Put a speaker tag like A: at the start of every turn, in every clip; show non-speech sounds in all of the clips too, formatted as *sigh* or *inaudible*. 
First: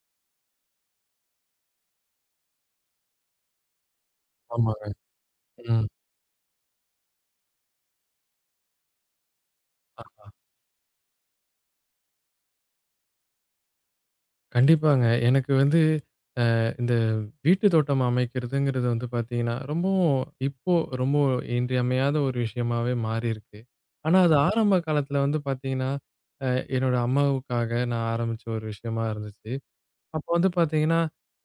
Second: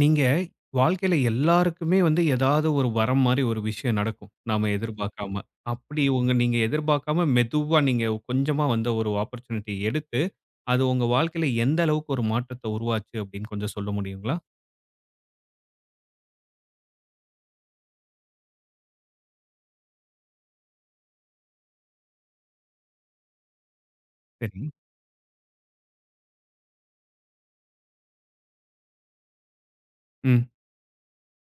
A: நீங்க வாழ்க்கையில எல்லாருக்குமே வந்து ஏதாவது ஒரு வரம் மாரி ஒரு விஷயம் நடக்கும். நாம
B: ஆமாங்க.
A: எதிர்பார்க்காம.
B: ம்.
A: அப்படி நீங்க எதிர்பார்க்காம மெதுவா நீங்க கொஞ்சமா வந்த ஒரு ஆப்பர்ட்யூனிட்டி எடுத்து,
B: அ
A: அது உங்க வாழ்க்கையில எந்த அளவுக்கு ஒரு மாற்றத்த உருவாச்சு அப்படின்னு கொஞ்சம் சொல்ல முடியுங்களா?
B: கண்டிப்பாங்க. எனக்கு வந்து இந்த வீட்டு தோட்டம் அமைக்கிறதுங்கிறது வந்து பார்த்தீங்கன்னா, ரொம்பவும் இப்போ ரொம்ப இன்றியமையாத ஒரு விஷயமாவே மாறியிருக்கு. ஆனா, அது
A: சரி.
B: ஆரம்ப காலத்தில வந்து பார்த்தீங்கன்னா, அ என்னோட அம்மாவுக்காக நான் ஆரம்பிச்ச ஒரு விஷயமா இருந்துச்சு. அப்போ
A: ம்.
B: வந்து பார்த்தீங்கன்னா,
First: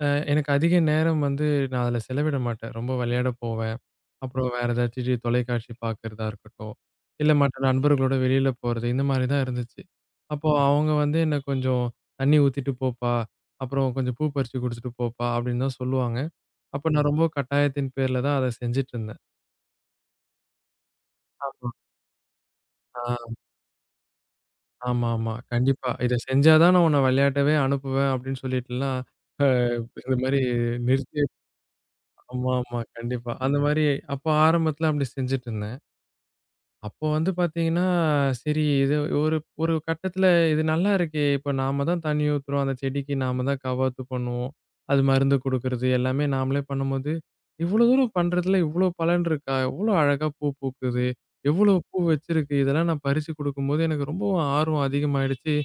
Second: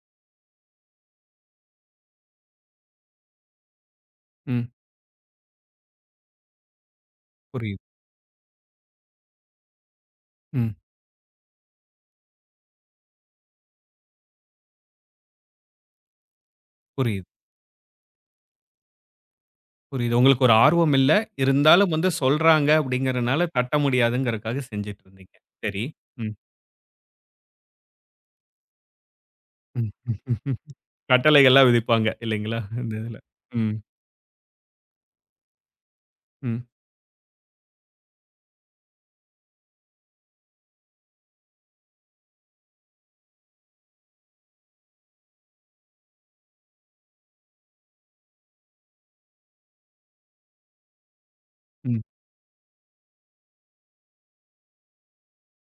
B: அ எனக்கு அதிக நேரம் வந்து நான் அதில செலவிட மாட்டேன். ரொம்ப விளையாட போவேன். அப்புறம்
A: ம்.
B: வேற ஏதாச்சும் தொலைக்காட்சி பார்க்கிறதா இருக்கட்டும், இல்ல மற்ற
A: புரியுது.
B: நண்பர்களோட வெளியில போறது இந்த மாரி தான் இருந்துச்சு. அப்போ
A: ம்.
B: அவங்க வந்து என்ன கொஞ்சம் "தண்ணி ஊத்திட்டு போப்பா, அப்புறம் கொஞ்சம் பூ பறிச்சு குடுத்துட்டு போப்பா" அப்படின்னு தான் சொல்லுவாங்க. அப்ப நான் ரொம்ப
A: புரியுது,
B: கட்டாயத்தின் பேர்ல தான் அத செஞ்சுட்டுருந்தேன்.
A: புரியுது. உங்களுக்கு ஒரு ஆர்வம் இல்ல.
B: ஆமா.
A: இருந்தாலும் வந்து சொல்றாங்க
B: ஆ
A: அப்படிங்கிறனால தட்ட முடியாதுங்கிறதுக்காக செஞ்சுட்டு
B: ஆமாமா.
A: இருந்தீங்க. சரி.
B: கண்டிப்பா. "இத
A: ம்.
B: செஞ்சா தான் நான் உன்ன விளையாடவே அனுப்புவேன்" அப்படின்னு சொல்லிட்டுலாம்,
A: ம்.
B: இந்த மாரி
A: *laughs*
B: நிறுத்தி
A: கட்டளைகள்லாம் விதிப்பாங்க
B: ஆமா,
A: இல்லைங்களா?
B: ஆமா.
A: இந்த இதுல.
B: கண்டிப்பா. அந்த
A: ம்.
B: மாரி அப்ப ஆரம்பத்துல அப்படி செஞ்சுட்டு இருந்தேன்.
A: ம்.
B: அப்போ வந்து பார்த்தீங்கன்னா, சரி இது ஒரு ஒரு கட்டத்தில இது நல்லா இருக்கே! இப்ப நாம தான் தண்ணி ஊத்துறோம். அந்த செடிக்கு நாம தான் கவாத்து பண்ணுவோம். அது மருந்து குடுக்குறது எல்லாமே நாமளே பண்ணும்போது, இவ்வளோ தூரம் பண்றதுல இவ்வளோ பலன் இருக்கா? எவ்வளோ அழகா பூ பூக்குது! எவ்வளோ பூ
A: ம்.
B: வச்சிருக்கு! இதெல்லாம் நான் பறிச்சு குடுக்கும்போது எனக்கு ரொம்பவும் ஆர்வம் அதிகமாயிடுச்சு.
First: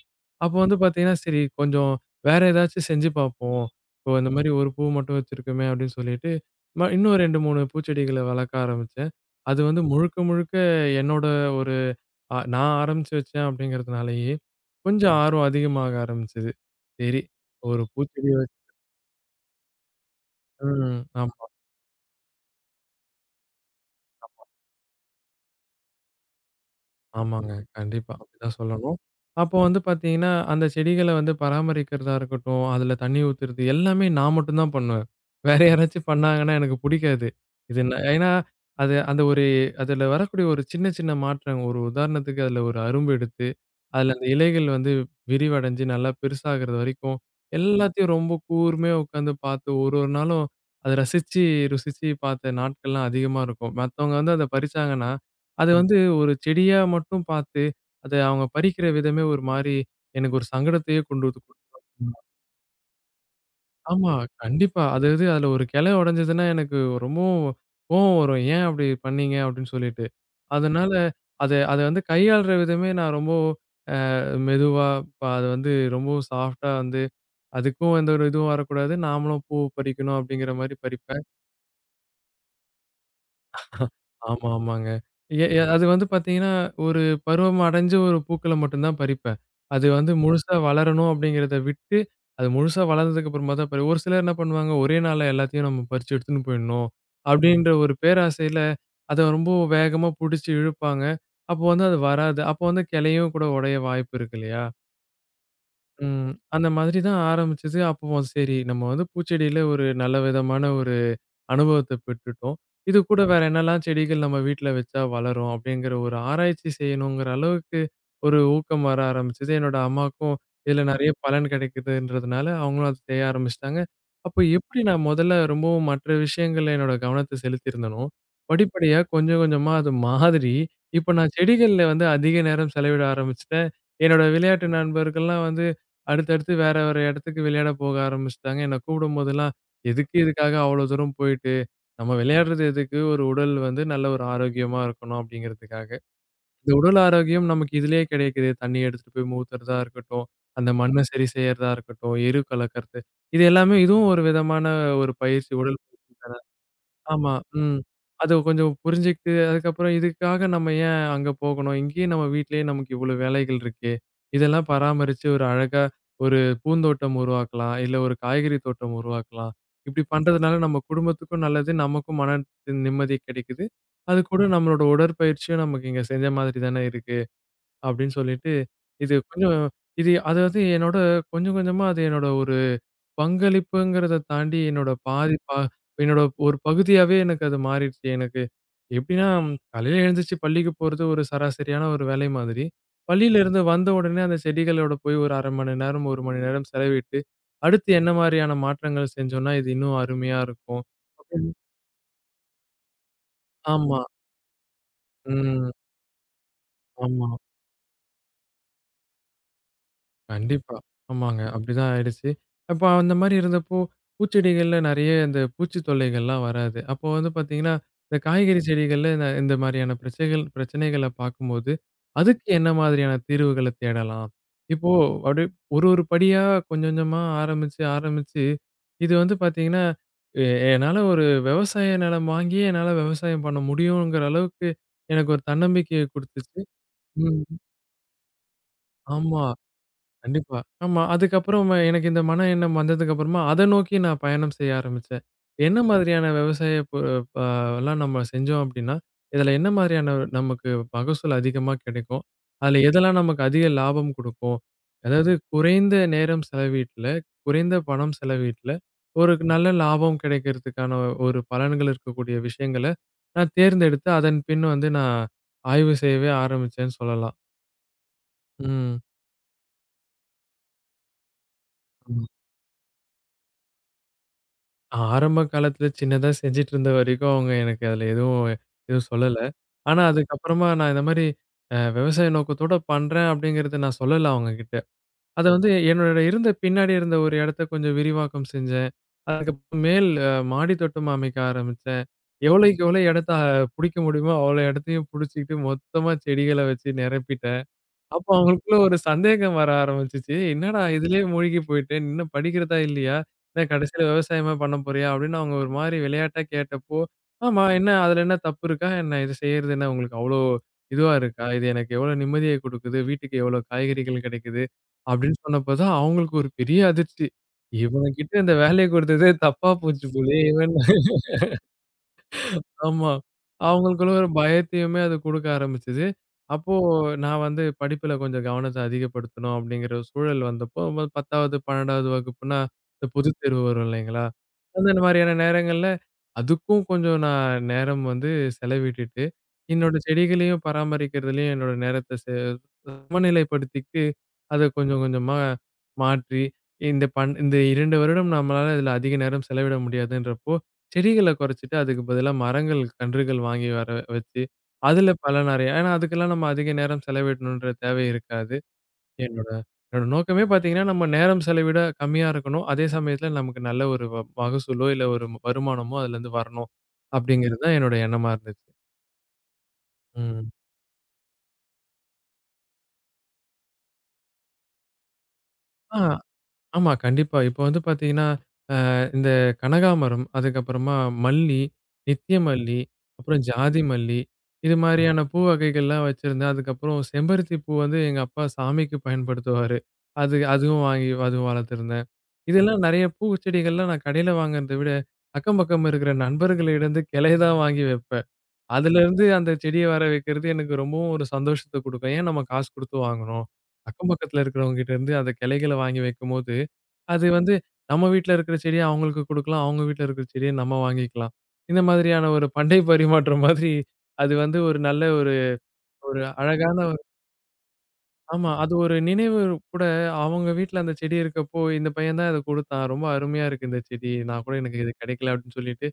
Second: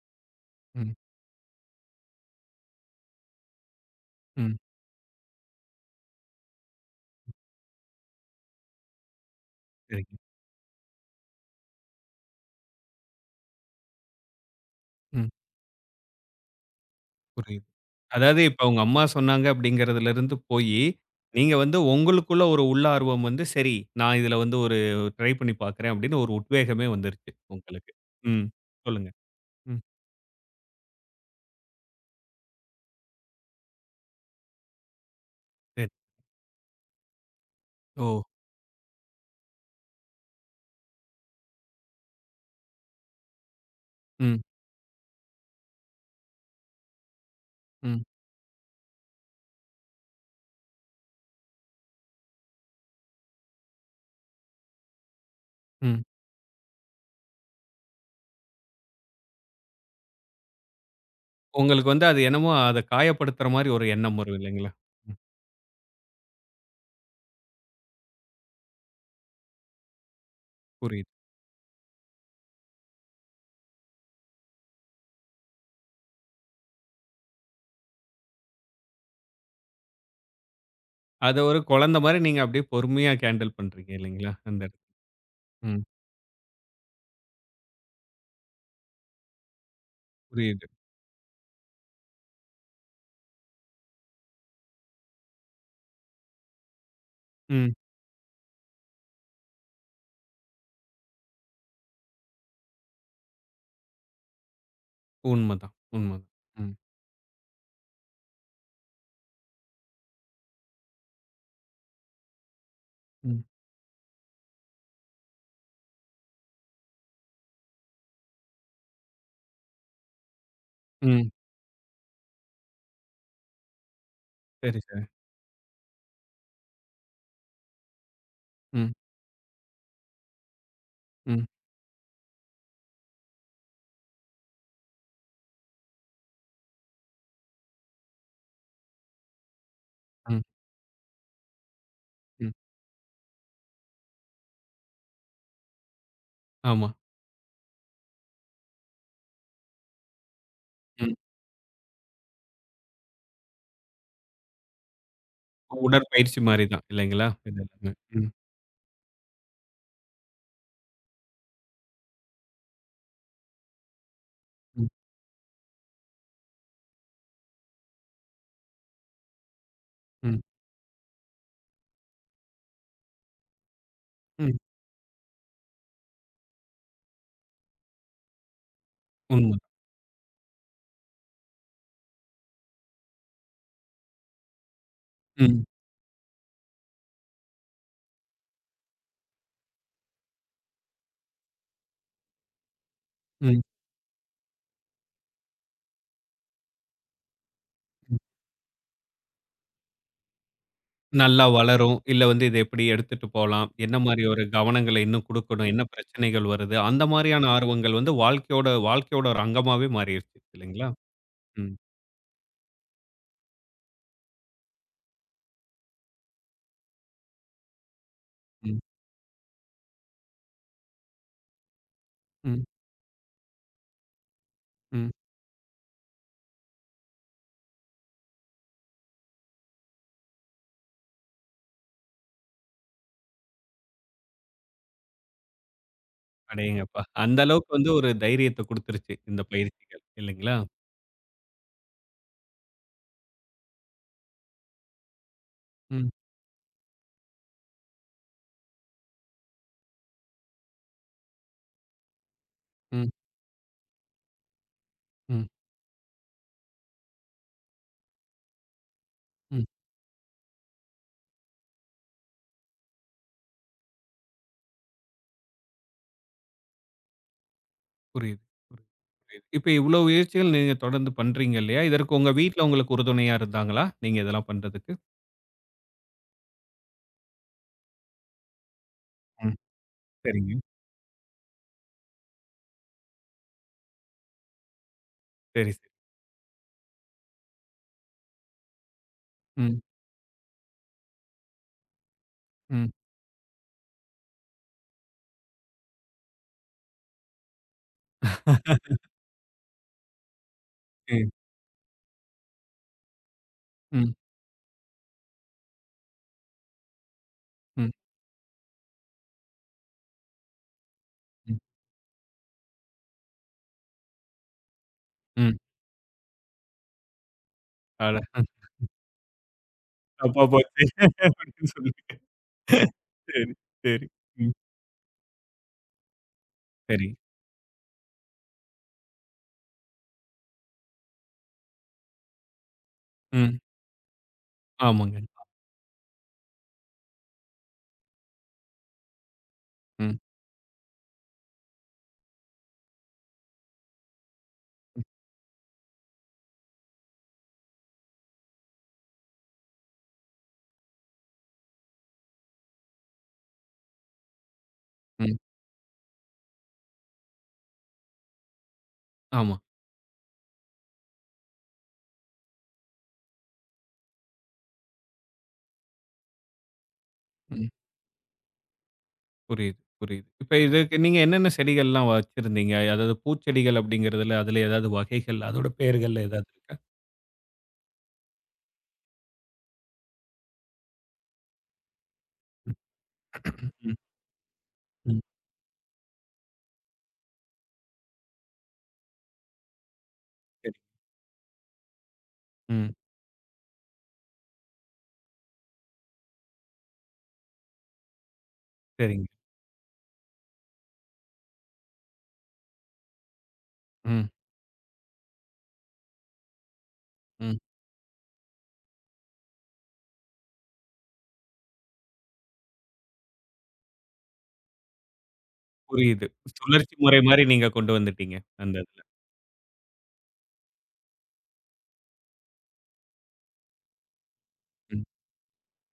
B: அப்போ வந்து
A: ம்.
B: பார்த்தீங்கன்னா, சரி கொஞ்சம் வேற ஏதாச்சும் செஞ்சு பார்ப்போம். இப்போ இந்த மாரி
A: ம்.
B: ஒரு பூ மட்டும் வச்சிருக்கோமே! அப்படின்னு சொல்லிட்டு, இன்னும் 2, 3 பூச்செடிகள வளர்க்க ஆரம்பிச்சேன். அது வந்து
A: சரிங்க.
B: முழுக்க முழுக்க என்னோட ஒரு நான் ஆரம்பிச்சு வச்சேன் அப்படிங்கிறதுனாலயே, கொஞ்சம்
A: ம்.
B: ஆர்வம் அதிகமாக ஆரம்பிச்சது. சரி,
A: புரியுது.
B: ஒரு பூச்செடி
A: அதாவது இப்ப உங்க அம்மா சொன்னாங்க அப்படிங்கிறதுலருந்து போயி,
B: ம். ஆமா,
A: நீங்க வந்து உங்களுக்குள்ள ஒரு உள்ளார்வம் வந்து, சரி நான் இதுல வந்து ஒரு ட்ரை பண்ணி பார்க்குறேன் அப்படின்னு ஒரு உத்வேகமே வந்துருச்சு
B: ஆமாங்க.
A: உங்களுக்கு.
B: கண்டிப்பா.
A: ம்.
B: அப்படிதான் சொல்லணும்.
A: சொல்லுங்க.
B: அப்போ வந்து
A: ம்.
B: பார்த்தீங்கன்னா, அந்த செடிகள வந்து பராமரிக்கிறதா இருக்கட்டும், அதுல தண்ணி ஊத்துறது எல்லாமே நான் மட்டும் தான் பண்ணுவேன். வேற
A: சரி.
B: யாராச்சும் பண்ணாங்கன்னா எனக்கு புடிக்காது. இது
A: ஓ!
B: ஏன்னா, அது அந்த ஒரு அதுல வரக்கூடிய ஒரு சின்ன சின்ன மாற்றம் ஒரு உதாரணத்துக்கு அதுல ஒரு அரும்பு எடுத்து அதுல அந்த
A: ம்.
B: இலைகள் வந்து விரிவடைஞ்சு நல்லா பெருசாகுறது வரைக்கும்,
A: ம்.
B: எல்லாத்தையும் ரொம்ப கூர்மையா உட்காந்து பார்த்து ஒரு ஒரு நாளும் அத ரசிச்சு, ருசிச்சு பார்த்த நாட்கள்லாம் அதிகமா இருக்கும். மத்தவங்க வந்து அத பறிச்சாங்கன்னா, அது வந்து
A: ம்.
B: ஒரு செடியா மட்டும் பார்த்து, அத அவங்க பறிக்கிற விதமே ஒரு மாரி எனக்கு ஒரு சங்கடத்தையே கொண்டு வந்து
A: உங்களுக்கு
B: குடுத்துரும்.
A: வந்து அது என்னமோ அத காயப்படுத்துற மாரி ஒரு
B: ஆமா,
A: எண்ணம் வரும் இல்லைங்களா?
B: கண்டிப்பா.
A: ம்.
B: அதாவது அதுல ஒரு கிளை உடைஞ்சதுன்னா எனக்கு ரொம்பவும் கோவம் வரும். "ஏன் அப்படி பண்ணீங்க?" அப்படின்னு சொல்லிட்டு. அதனால
A: புரியுது.
B: அத அத வந்து கையாள்ற விதமே நான் ரொம்ப மெதுவா இப்ப அது வந்து ரொம்பவும் சாஃப்ட்டா வந்து அதுக்கும் எந்த ஒரு இதுவும் வரக்கூடாது. நாமளும் பூ பறிக்கணும் அப்படிங்கிற மாரி பறிப்பேன்.
A: அத ஒரு குழந்தை மாரி நீங்க அப்படியே பொறுமையா ஹேண்டில் பண்றீங்க இல்லைங்களா?
B: ஆமா,
A: அந்த இடத்துல.
B: ஆமாங்க. எ எ
A: ம்.
B: அது வந்து பார்த்தீங்கன்னா, ஒரு பருவம் அடைஞ்ச ஒரு பூக்கள மட்டும் தான் பறிப்பேன். அது வந்து முழுசா
A: புரியுது.
B: வளரணும் அப்படிங்கிறத விட்டு, அது முழுசா வளர்ந்ததுக்கு அப்புறமா தான் ஒரு சிலர் என்ன பண்ணுவாங்க, ஒரே நாள்ல எல்லாத்தையும் நம்ம பறிச்சு எடுத்துன்னு போயிடணும். அப்படின்ற
A: ம்.
B: ஒரு பேராசையில அத ரொம்ப வேகமா புடிச்சு இழுப்பாங்க. அப்போ வந்து அது வராது. அப்போ வந்து கிளையும் கூட உடைய வாய்ப்பு இருக்கு இல்லையா?
A: உண்மதான், உண்மதான்.
B: ம். அந்த
A: ம்.
B: மாதிரி தான் ஆரம்பிச்சது. அப்போ சரி நம்ம வந்து பூச்செடியில ஒரு நல்ல விதமான ஒரு அனுபவத்த பெற்றுட்டோம். இது கூட வேற
A: ம்.
B: என்னலாம் செடிகள் நம்ம வீட்ல வச்சா வளரும் அப்படிங்கிற ஒரு ஆராய்ச்சி செய்யணுங்கிற அளவுக்கு ஒரு ஊக்கம் வர ஆரம்பிச்சது. என்னோட அம்மாக்கும் இதுல நெறைய
A: ம்.
B: பலன் கிடைக்குதுன்றதுனால, அவங்களும் அத செய்ய ஆரம்பிச்சுட்டாங்க. அப்போ
A: சரி,
B: எப்படி
A: சரி.
B: நான் முதல்ல ரொம்பவும் மற்ற விஷயங்கள்ல என்னோட கவனத்த செலுத்தியிருந்தனோ,
A: ம்.
B: படிப்படியா கொஞ்சம் கொஞ்சமா அது மாதிரி, இப்ப நான்
A: ம்.
B: செடிகள்ல வந்து அதிக நேரம் செலவிட ஆரம்பிச்சுட்டேன். என்னோட விளையாட்டு நண்பர்கள்லாம் வந்து அடுத்தடுத்து வேற வேற இடத்துக்கு விளையாட போக ஆரம்பிச்சுட்டாங்க. என்ன கூப்பிடும்போதெல்லாம், "எதுக்கு
A: ம்.
B: இதுக்காக அவ்வளோ தூரம் போயிட்டு?" நம்ம விளையாடுறது எதுக்கு? ஒரு உடல் வந்து நல்ல ஒரு ஆரோக்கியமா இருக்கணும் அப்படிங்கிறதுக்காக. இந்த
A: ஆமா.
B: உடல் ஆரோக்கியம் நமக்கு இதுலயே கிடைக்குதே! தண்ணி எடுத்துட்டு போய் ஊத்துறதா இருக்கட்டும், அந்த மண்ண
A: ம்.
B: சரி செய்யறதா இருக்கட்டும், எரு கலக்கறது. இது எல்லாமே இதுவும் ஒரு விதமான ஒரு பயிற்சி, உடல் பயிற்சி.
A: உடற்பயிற்சி மாரி தான் இல்லைங்களா?
B: ஆமா.
A: இது
B: ம்.
A: எல்லாமே. ம்,
B: அது கொஞ்சம் புரிஞ்சுகிட்டு, அதுக்கப்புறம் இதுக்காக நம்ம ஏன் அங்க போகணும்? இங்கேயே நம்ம வீட்லயே நமக்கு இவ்ளோ வேலைகள் இருக்கே! இதெல்லாம்
A: ம்,
B: பராமரிச்சு ஒரு அழகா ஒரு பூந்தோட்டம் உருவாக்கலாம். இல்ல ஒரு காய்கறி தோட்டம் உருவாக்கலாம். இப்டி
A: ம்,
B: பண்றதுனால நம்ம குடும்பத்துக்கும் நல்லது. நமக்கும் மன நிம்மதி கிடைக்குது. அதுக்கூட
A: ம்.
B: நம்மளோட உடற்பயிற்சியும் நமக்கு இங்க செஞ்ச மாதிரி தானே இருக்கு. அப்டின்னு சொல்லிட்டு, இது
A: உண்ம.
B: கொஞ்சம் இது அதாவது என்னோட கொஞ்சம் கொஞ்சமா அது என்னோட ஒரு பங்களிப்புங்கிறத தாண்டி என்னோட பாதி பா
A: ம்,
B: என்னோட ஒரு பகுதியாவே எனக்கு அது மாறிடுச்சு. எனக்கு எப்படின்னா, காலையில எழுந்திருச்சு பள்ளிக்கு போறது ஒரு சராசரியான ஒரு வேலை மாதிரி.
A: ம்,
B: பள்ளியிலிருந்து வந்த உடனே அந்த செடிகளோட போய் ஒரு 1/2 மணி நேரம், 1 மணி நேரம் செலவிட்டு, அடுத்து என்ன
A: ம்.
B: மாரியான மாற்றங்கள் செஞ்சோம்னா, இது இன்னும் அருமையா இருக்கும்.
A: நல்லா
B: அப்படின்னு-
A: வளரும். இல்ல வந்து இத எப்படி எடுத்துட்டு போலாம்? என்ன
B: ஆமா.
A: மாரி ஒரு கவனங்கள இன்னும் குடுக்கணும்?
B: ம்.
A: என்ன பிரச்சனைகள் வருது? அந்த
B: ஆமா.
A: மாரியான ஆர்வங்கள் வந்து வாழ்க்கையோட வாழ்க்கையோட ஒரு அங்கமாவே மாறிருச்சு
B: கண்டிப்பா.
A: இல்லைங்களா?
B: ஆமாங்க.
A: ம்,
B: அப்படிதான் ஆயிடுச்சு. அப்ப அந்த மாரி இருந்தப்போ, பூச்செடிகள்ல நெறைய இந்த பூச்சி தொல்லைகள்லாம் வராது. அப்போ வந்து பார்த்தீங்கன்னா, இந்த காய்கறி
A: ம்,
B: செடிகள்ல இந்த இந்த மாரியான பிரச்சனைகள பார்க்கும்போது, அதுக்கு
A: ம்,
B: என்ன மாதிரியான தீர்வுகள தேடலாம்? இப்போ
A: ம்.
B: அப்படியே ஒரு ஒரு படியா கொஞ்சம் கொஞ்சமா ஆரம்பிச்சு, இது வந்து பார்த்தீங்கன்னா, எ என்னால ஒரு விவசாய நிலம் வாங்கியே என்னால விவசாயம் பண்ண முடியுங்கிற அளவுக்கு எனக்கு ஒரு தன்னம்பிக்கைய குடுத்துச்சு.
A: அடேங்கப்பா! அந்த
B: ம்.
A: அளவுக்கு வந்து ஒரு தைரியத்த குடுத்துருச்சு இந்த
B: ஆமா.
A: பயிற்சிகள் இல்லைங்களா?
B: கண்டிப்பா. ஆமா. அதுக்கப்புறம் எனக்கு இந்த மன எண்ணம் வந்ததுக்கு அப்புறமா, அத நோக்கி நான் பயணம் செய்ய ஆரம்பிச்சேன். என்ன
A: ம்,
B: மாதிரியான விவசாய பொ அ எல்லாம் நம்ம செஞ்சோம் அப்டின்னா, இதுல என்ன மாரியான நமக்கு மகசூல் அதிகமா கிடைக்கும்? அதுல
A: ம்,
B: எதெல்லாம் நமக்கு அதிக லாபம் குடுக்கும்? அதாவது
A: ம்,
B: குறைந்த நேரம் செலவீட்ல, குறைந்த பணம் செலவீட்ல, ஒரு
A: ம்.
B: நல்ல லாபம் கிடைக்கிறதுக்கான ஒரு பலன்கள் இருக்கக்கூடிய விஷயங்கள நான் தேர்ந்தெடுத்து, அதன் பின் வந்து நான் ஆய்வு செய்யவே ஆரம்பிச்சேன்னு சொல்லலாம்.
A: புரியுது. புரியுது, புரியுது. இப்ப இவ்ளோ முயற்சிகள் நீங்க தொடர்ந்து பண்றீங்க இல்லையா? இதற்கு
B: ம்.
A: உங்க வீட்ல உங்களுக்கு உறுதுணையா இருந்தாங்களா? நீங்க இதெல்லாம் பண்றதுக்கு?
B: ஆரம்ப காலத்துல சின்னதா செஞ்சுட்டு இருந்த வரைக்கும் அவங்க எனக்கு அதுல எதுவும் எதுவும் சொல்லல.
A: ம்.
B: ஆனா
A: சரிங்க.
B: அதுக்கப்புறமா நான் இந்த மாரி விவசாய நோக்கத்தோட பண்றேன் அப்படிங்கிறத நான் சொல்லல அவங்ககிட்ட. அத வந்து
A: சரி, சரி.
B: என்னோட இருந்த பின்னாடி இருந்த ஒரு இடத்த கொஞ்சம் விரிவாக்கம் செஞ்சேன்.
A: ம்,
B: அதுக்கப்புறம் மேல் மாடி தோட்டம் அமைக்க ஆரம்பிச்சேன். எவ்வளோக்கு
A: ம்.
B: எவ்வளோ இடத்த புடிக்க முடியுமோ அவ்வளோ இடத்தையும் புடிச்சுக்கிட்டு மொத்தமா செடிகள வச்சு நிரப்பிட்டேன். அப்போ அவங்களுக்குள்ள ஒரு சந்தேகம் வர ஆரம்பிச்சுச்சு. என்னடா இதுலயே
A: ம்,
B: மூழ்கி போயிட்டு, இன்னும் படிக்கிறதா இல்லையா? என்ன கடைசியில
A: ம்,
B: விவசாயமா பண்ண போறியா? அப்படின்னு அவங்க ஒரு மாரி விளையாட்டா கேட்டப்போ, ஆமா
A: ம்,
B: என்ன அதுல என்ன தப்பு இருக்கா என்ன? இது செய்யறது என்ன உங்களுக்கு அவ்ளோ இதுவா இருக்கா?
A: ம்,
B: இது எனக்கு எவ்ளோ நிம்மதிய குடுக்குது, வீட்டுக்கு எவ்ளோ காய்கறிகள் கிடைக்குது, அப்படின்னு
A: ம்.
B: சொன்னப்போ தான் அவங்களுக்கு ஒரு பெரிய அதிர்ச்சி.
A: அட!
B: இவனுகிட்ட இந்த வேலைய குடுத்ததே தப்பா போச்சு
A: தப்பா
B: போலயே இவன்
A: போச்சு அப்படின்னு சொல்லி.
B: ஆமா.
A: சரி, சரி.
B: அவங்களுக்குள்ள ஒரு
A: ம்.
B: பயத்தையுமே அது குடுக்க ஆரம்பிச்சது. அப்போ
A: சரி.
B: நான் வந்து படிப்புல கொஞ்சம் கவனத்த அதிகப்படுத்தணும் அப்படிங்கிற ஒரு சூழல் வந்தப்போ, 10வது, 12வது வகுப்புன்னா, இந்த பொதுத்
A: ம்.
B: தேர்வு வரும் இல்லைங்களா? அந்த
A: ஆமாங்க.
B: மாரியான நேரங்கள்ல அதுக்கும் கொஞ்சம் நான் நேரம் வந்து செலவிட்டுட்டு, என்னோட
A: ம்,
B: செடிகளையும் பராமரிக்கிறதுலயும் என்னோட நேரத்த சமநிலைப்படுத்திட்டு அத
A: ம்,
B: கொஞ்சம் கொஞ்சமா மாற்றி, இந்த இந்த 2 வருடம் நம்மளால இதுல அதிக நேரம் செலவிட முடியாதுன்றப்போ, செடிகள குறைச்சுட்டு அதுக்கு பதிலா மரங்கள், கன்றுகள் வாங்கி வர வச்சு, அதுல
A: ம்.
B: பல நெறைய ஏன்னா அதுக்கெல்லாம் நம்ம அதிக நேரம் செலவிடணுன்ற தேவை இருக்காது. என்னோட
A: ஆமா.
B: என்னோட நோக்கமே பார்த்தீங்கன்னா, நம்ம நேரம் செலவிட கம்மியா இருக்கணும். அதே சமயத்துல நமக்கு நல்ல ஒரு மகசூலோ, இல்ல ஒரு வருமானமோ அதுலருந்து வரணும். அப்படிங்கிறது
A: ம்.
B: தான் என்னோட எண்ணமா இருந்துச்சு.
A: புரியுது, புரியுது.
B: ம்.
A: இப்ப இதுக்கு நீங்க என்னென்ன செடிகள்லாம் வச்சிருந்தீங்க? அதாவது பூச்செடிகள் அப்படிங்கிறதுல, அதுல ஏதாவது வகைகள், அதோட
B: ஆ
A: பெயர்கள் ஏதாவது இருக்கா?
B: ஆமா. கண்டிப்பா. இப்போ வந்து பார்த்தீங்கன்னா இந்த கனகாமரம், அதுக்கப்புறமா மல்லி, நித்திய மல்லி, அப்புறம் ஜாதி
A: ம்,
B: மல்லி, இது
A: ம்.
B: மாரியான பூ வகைகள்லாம் வச்சிருந்தேன். அதுக்கப்புறம் செம்பருத்தி பூ வந்து எங்க அப்பா சாமிக்கு பயன்படுத்துவாரு.
A: சரி.
B: அதுவும் வாங்கி அதுவும் வளர்த்துருந்தேன். இதெல்லாம்
A: ம்.
B: நெறைய பூச்செடிகள்லாம் நான் கடையில வாங்குறத விட, அக்கம் பக்கம் இருக்கிற நண்பர்களிடந்து கிளைய தான் வாங்கி வைப்பேன். அதுலருந்து
A: சரிங்க.
B: அந்த செடிய வர வைக்கிறது எனக்கு ரொம்பவும் ஒரு சந்தோஷத்த குடுக்கும். ஏன் நம்ம காசு குடுத்து வாங்கணும்? அக்கம்
A: ம்,
B: பக்கத்துல இருக்கிறவங்ககிட்ட இருந்து அந்த கிளைகள வாங்கி வைக்கும்போது அது வந்து
A: ம்.
B: நம்ம வீட்ல இருக்கிற செடிய அவங்களுக்கு குடுக்கலாம். அவங்க வீட்ல இருக்கிற செடிய நம்ம வாங்கிக்கலாம். இந்த மாதிரியான ஒரு பண்டை பரிமாற்றம் மாதிரி அது வந்து ஒரு நல்ல ஒரு ஒரு
A: புரியுது.
B: அழகான
A: சுழற்சி
B: ஒரு
A: முறை மாரி நீங்க கொண்டு வந்துட்டீங்க.
B: ஆமா.
A: அந்த
B: அது ஒரு
A: இதுல.
B: நினைவு கூட அவங்க வீட்ல அந்த செடி இருக்கப்போ, இந்த பையன் தான் இத குடுத்தான். ரொம்ப அருமையா இருக்கு இந்த செடி. நான் கூட எனக்கு இது
A: ம்,
B: கிடைக்கல அப்படின்னு சொல்லிட்டு,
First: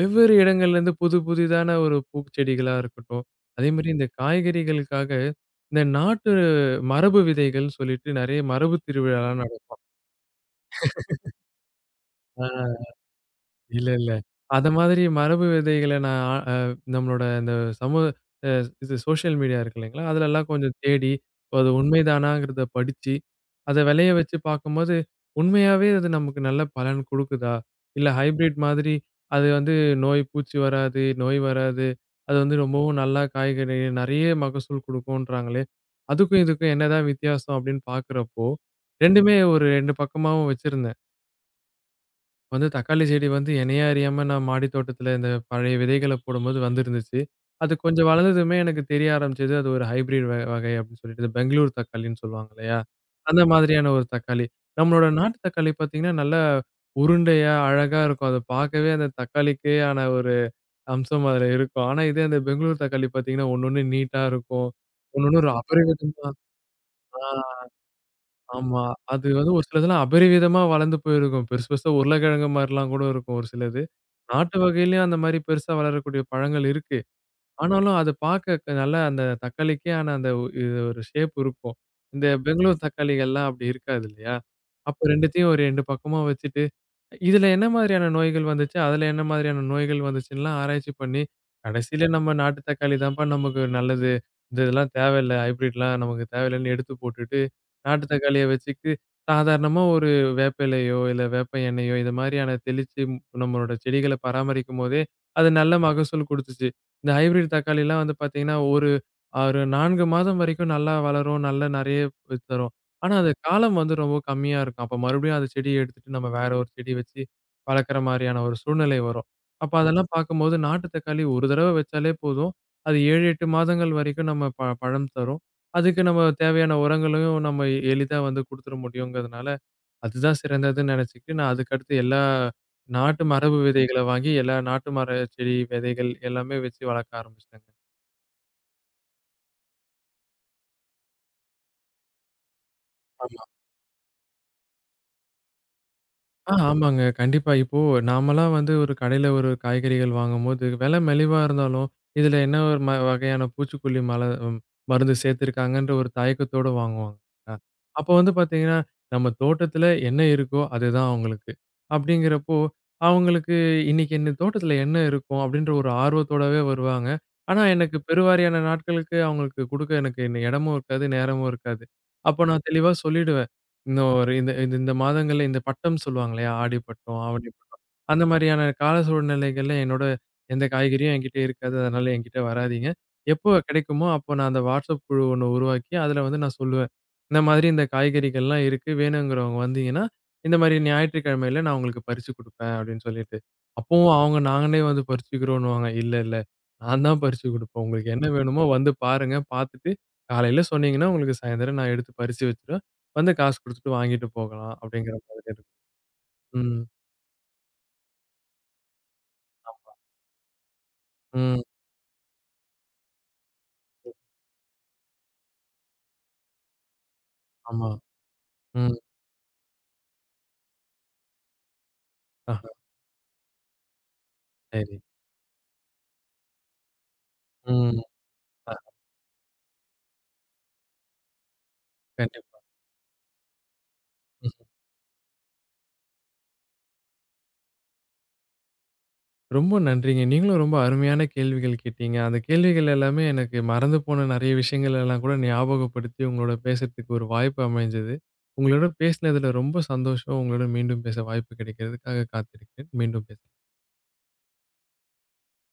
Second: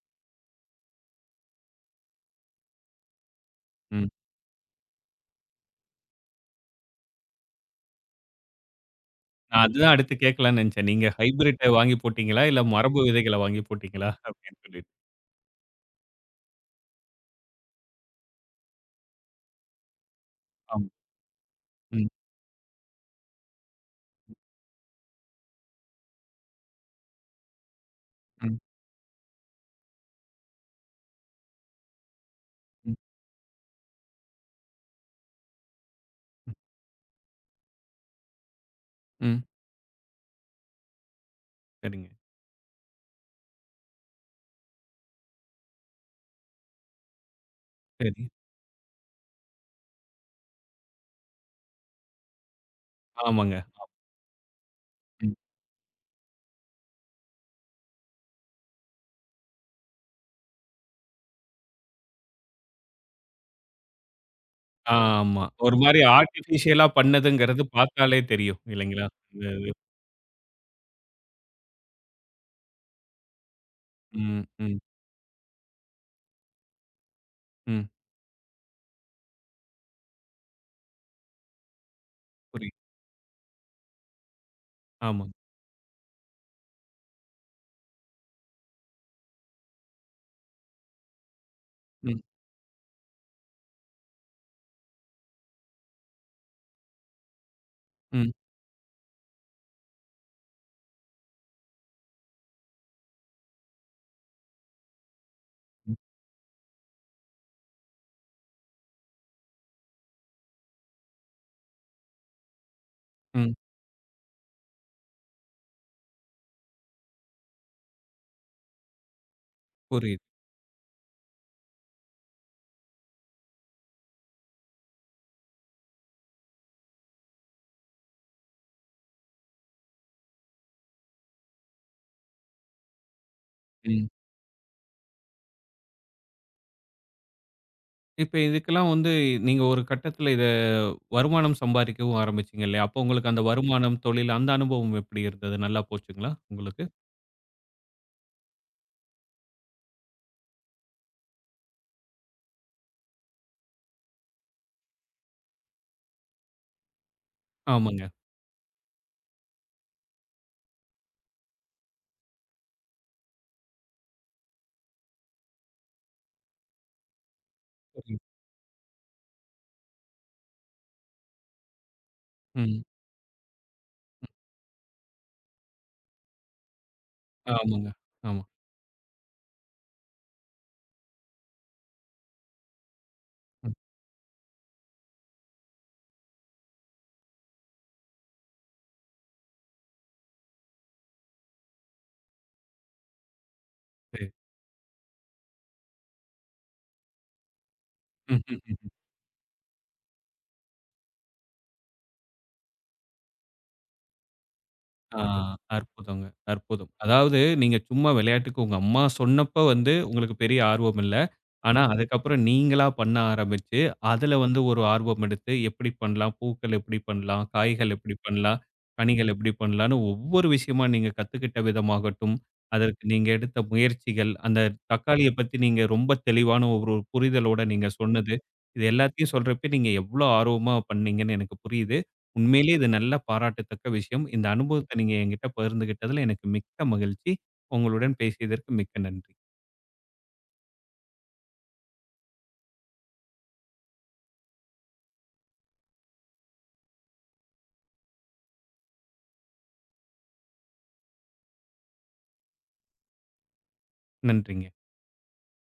B: வெவ்வேறு இடங்கள்லேருந்து புது புதிதான ஒரு பூச்செடிகளா இருக்கட்டும். அதேமாரி இந்த
A: ம்.
B: காய்கறிகளுக்காக இந்த நாட்டு மரபு விதைகள்னு சொல்லிட்டு நெறைய மரபு திருவிழாலாம்
A: நான் அதுதான் அடுத்து கேட்கலாம்னு நெனச்சேன். நீங்க ஹைபிரிட்ட வாங்கி போட்டீங்களா? இல்ல
B: நடக்கும்.
A: மரபு விதைகள வாங்கி
B: இல்ல,
A: போட்டீங்களா?
B: இல்ல.
A: அப்படின்னு
B: அத
A: சொல்லிட்டு.
B: மாதிரி மரபு விதைகள நான் அ நம்மளோட இந்த சமூக அ இது சோசியல் மீடியா இருக்கு இல்லைங்களா? அதுலலாம் கொஞ்சம்
A: ஆமா.
B: தேடி, அது
A: ம்,
B: உண்மைதானாங்கிறத படிச்சு, அத விளைய வச்சு பார்க்கும்போது, உண்மையாவே அது நமக்கு நல்ல பலன் குடுக்குதா? இல்ல
A: ம்,
B: ஹைபிரிட் மாதிரி அது வந்து நோய் பூச்சி வராது, நோய் வராது. அது வந்து
A: ம்,
B: ரொம்பவும் நல்லா காய்கறி நெறைய மகசூல் குடுக்கும்ன்றாங்களே, அதுக்கும் இதுக்கும் என்னதான் வித்தியாசம் அப்படின்னு பார்க்குறப்போ, 2மே
A: ம்.
B: ஒரு 2 பக்கமாவும் வச்சிருந்தேன்.
A: சரிங்க.
B: வந்து தக்காளி செடி வந்து என்னையே அறியாம நான் மாடி தோட்டத்துல இந்த பழைய விதைகள போடும்போது வந்திருந்துச்சு. அது கொஞ்சம்
A: சரி.
B: வளர்ந்ததுமே எனக்கு தெரிய ஆரம்பிச்சது. அது ஒரு ஹைபிரிட் வகை அப்படின்னு சொல்லிட்டு இந்த பெங்களூர் தக்காளின்னு சொல்லுவாங்க இல்லையா? அந்த
A: ஆமாங்க.
B: மாதிரியான ஒரு தக்காளி. நம்மளோட
A: ம்.
B: நாட்டு தக்காளி பார்த்தீங்கன்னா, நல்லா உருண்டையா, அழகா இருக்கும். அத பார்க்கவே அந்த தக்காளிக்கே ஆன ஒரு அம்சம் அதுல இருக்கும். ஆனா இதே அந்த பெங்களூர் தக்காளி பார்த்தீங்கன்னா, ஒண்ணொண்ணு நீட்டா இருக்கும். ஒண்ணொண்ணு
A: ஆமா.
B: ஒரு
A: ஒரு மாரி
B: அபரிவிதமா
A: ஆர்டிபிஷியலா
B: ஆ
A: பண்ணதுங்கிறது பார்த்தாலே தெரியும்.
B: ஆமா.
A: இல்லைங்களா?
B: அது
A: இந்த
B: வந்து ஒரு
A: இது.
B: சிலதெல்லாம் அபரிவிதமா வளர்ந்து போயிருக்கும். பெருசு பெருசா உருளைக்கிழங்கு மாரிலாம் கூட இருக்கும் ஒரு சிலது.
A: ம்,
B: நாட்டு
A: ம்,
B: வகையிலயும் அந்த மாரி பெருசா வளரக்கூடிய பழங்கள் இருக்கு.
A: ம்.
B: ஆனாலும் அத பாக்க க நல்லா அந்த தக்காளிக்கே ஆன அந்த இது ஒரு ஷேப் இருக்கும். இந்த
A: புரியுது.
B: பெங்களூர் தக்காளிகள்லாம் அப்படி இருக்காது இல்லையா? அப்ப
A: ஆமா.
B: 2த்தையும் ஒரு 2 பக்கமா வச்சுட்டு இதுல என்ன மாதிரியான நோய்கள் வந்துச்சு? அதுல என்ன மாதிரியான நோய்கள் வந்துச்சுன்லாம் ஆராய்ச்சி பண்ணி, கடைசியில
A: ம்,
B: நம்ம நாட்டு தக்காளி தான்ப்பா நமக்கு நல்லது. இந்த இதெல்லாம் தேவையில்ல. ஹைபிரிட்லாம் நமக்கு தேவையில்லன்னு எடுத்து போட்டுட்டு, நாட்டு
A: ம்,
B: தக்காளிய வச்சுட்டு, சாதாரணமா ஒரு வேப்ப இலையோ, இல்ல வேப்ப எண்ணெயோ இது மாரியான தெளிச்சு நம்மளோட செடிகள பராமரிக்கும்போதே, அது நல்ல மகசூல் குடுத்துச்சு. இந்த ஹைபிரிட் தக்காளிலாம் வந்து பார்த்தீங்கன்னா, ஒரு ஒரு 4 மாதம் வரைக்கும் நல்லா வளரும். நல்லா நெறைய தரும். ஆனா, அது
A: ம்.
B: காலம் வந்து ரொம்ப கம்மியா இருக்கும். அப்ப மறுபடியும் அந்த செடிய எடுத்துட்டு நம்ம வேற ஒரு செடி வச்சு வளர்க்குற மாரியான ஒரு சூழ்நிலை வரும். அப்ப அதெல்லாம்
A: புரியுது.
B: பார்க்கும்போது நாட்டு தக்காளி ஒரு தடவ வச்சாலே போதும். அது 7, 8 மாதங்கள் வரைக்கும் நம்ம பழம் தரும். அதுக்கு நம்ம தேவையான உரங்களையும் நம்ம எளிதா வந்து குடுத்துற முடியுங்கிறதுனால, அதுதான் சிறந்ததுன்னு நெனச்சுக்கிட்டு நான் அதுக்கடுத்து எல்லா நாட்டு மரபு விதைகள
A: ம்.
B: வாங்கி எல்லா நாட்டு மர செடி விதைகள் எல்லாமே வச்சு வளர்க்க ஆரம்பிச்சுட்டேங்க.
A: இப்ப இதுக்கெல்லாம் வந்து நீங்க ஒரு கட்டத்துல இத வருமானம் சம்பாதிக்கவும் ஆரம்பிச்சீங்க இல்லையா? அப்போ உங்களுக்கு அந்த வருமானம், தொழில் அந்த அனுபவம் எப்படி இருந்தது? நல்லா போச்சுங்களா உங்களுக்கு?
B: ஆமாங்க. கண்டிப்பா. இப்போ நாமலாம் வந்து ஒரு கடையில ஒரு காய்கறிகள் வாங்கும்போது, விலை மலிவா இருந்தாலும், இதுல என்ன ஒரு ம வகையான பூச்சிக்கொல்லி ம் மருந்து சேர்த்திருக்காங்கன்ற ஒரு தயக்கத்தோட வாங்குவாங்க. அ
A: ஆமாங்க.
B: அப்போ வந்து பார்த்தீங்கன்னா, நம்ம தோட்டத்துல என்ன இருக்கோ அதுதான் அவங்களுக்கு. அப்படிங்கிறப்போ, அவங்களுக்கு இன்னைக்கு என்ன தோட்டத்துல என்ன இருக்கும் அப்படின்ற ஒரு ஆர்வத்தோடவே வருவாங்க. ஆனா எனக்கு
A: புரியுது.
B: பெருவாரியான நாட்களுக்கு அவங்களுக்கு குடுக்க எனக்கு இன்ன இடமும் இருக்காது, நேரமும் இருக்காது. அப்போ நான்
A: ம்.
B: தெளிவா சொல்லிடுவேன். இந்த ஒரு இந்த இந்த இந்த மாதங்கள்ல இந்த பட்டம் சொல்லுவாங்க இல்லையா? ஆடி பட்டம், ஆவணி பட்டம்.
A: ஆமாங்க.
B: அந்த
A: ஆமா.
B: மாரியான கால சூழ்நிலைகள்ல என்னோட எந்த காய்கறியும் என்கிட்ட இருக்காது. அதனால என்கிட்ட வராதீங்க. எப்போ
A: ம்.
B: கிடைக்குமோ அப்போ நான் அந்த WhatsApp குழு ஒண்ணு உருவாக்கி, அதில வந்து நான் சொல்லுவேன். இந்த மாதிரி இந்த காய்கறிகள்லாம் இருக்கு. வேணுங்கிறவங்க வந்தீங்கன்னா, இந்த மாரி ஞாயிற்றுக்கிழமையில நான் உங்களுக்கு பறிச்சு குடுப்பேன் அப்படின்னு சொல்லிட்டு. அப்பவும்
A: சரி.
B: அவங்க நாங்களே வந்து பறிச்சுக்கிறோன்னுவாங்க. இல்ல, இல்ல. நான் தான் பறிச்சு குடுப்பேன். உங்களுக்கு என்ன
A: ம்.
B: வேணுமோ வந்து பாருங்க. பார்த்துட்டு காலையில சொன்னீங்கன்னா, உங்களுக்கு சாயந்தரம் நான் எடுத்து பறிச்சு வச்சுருவேன். வந்து காசு குடுத்துட்டு வாங்கிட்டு போகலாம் அப்படிங்கிற
A: ஆ,
B: மாதிரி இருக்கும்.
A: அற்புதங்க,
B: ம்,
A: அற்புதம். அதாவது நீங்க சும்மா விளையாட்டுக்கு உங்க அம்மா சொன்னப்ப வந்து உங்களுக்கு பெரிய ஆர்வம் இல்ல.
B: ம்.
A: ஆனா அதுக்கப்புறம் நீங்களா பண்ண ஆரம்பிச்சு, அதுல வந்து ஒரு ஆர்வம் எடுத்து எப்படி பண்ணலாம்? பூக்கள் எப்படி பண்ணலாம்?
B: ஆமா.
A: காய்கள் எப்படி பண்ணலாம்?
B: ம்.
A: கனிகள் எப்படி பண்ணலான்னு ஒவ்வொரு விஷயமா நீங்க கத்துக்கிட்ட விதமாகட்டும்,
B: ஆஹா,
A: அதற்கு நீங்க எடுத்த முயற்சிகள், அந்த
B: சரி.
A: தக்காளிய பத்தி நீங்க ரொம்ப தெளிவான ஒரு புரிதலோட நீங்க
B: ம்.
A: சொன்னது,
B: அ
A: இது எல்லாத்தையும் சொல்றப்ப நீங்க எவ்ளோ ஆர்வமா பண்ணீங்கன்னு எனக்கு புரியுது.
B: கண்டிப்பா.
A: உண்மையிலேயே இது நல்ல பாராட்டத்தக்க விஷயம். இந்த
B: ம்ஹ்ம்.
A: அனுபவத்த நீங்க என்கிட்ட பகிர்ந்துகிட்டதுல எனக்கு மிக்க மகிழ்ச்சி. உங்களுடன் பேசியதற்கு மிக்க நன்றி.
B: ரொம்ப நன்றிங்க. நீங்களும் ரொம்ப அருமையான கேள்விகள் கேட்டீங்க. அந்த கேள்விகள் எல்லாமே எனக்கு மறந்து போன நெறைய விஷயங்கள் எல்லாம் கூட ஞாபகப்படுத்தி உங்களோட பேசுறதுக்கு ஒரு வாய்ப்பு அமைஞ்சது. உங்களோட பேசினதுல ரொம்ப சந்தோஷம். உங்களோட மீண்டும் பேச வாய்ப்பு கிடைக்கிறதுக்காக காத்திருக்கிறேன். மீண்டும் பேச
A: நன்றிங்க.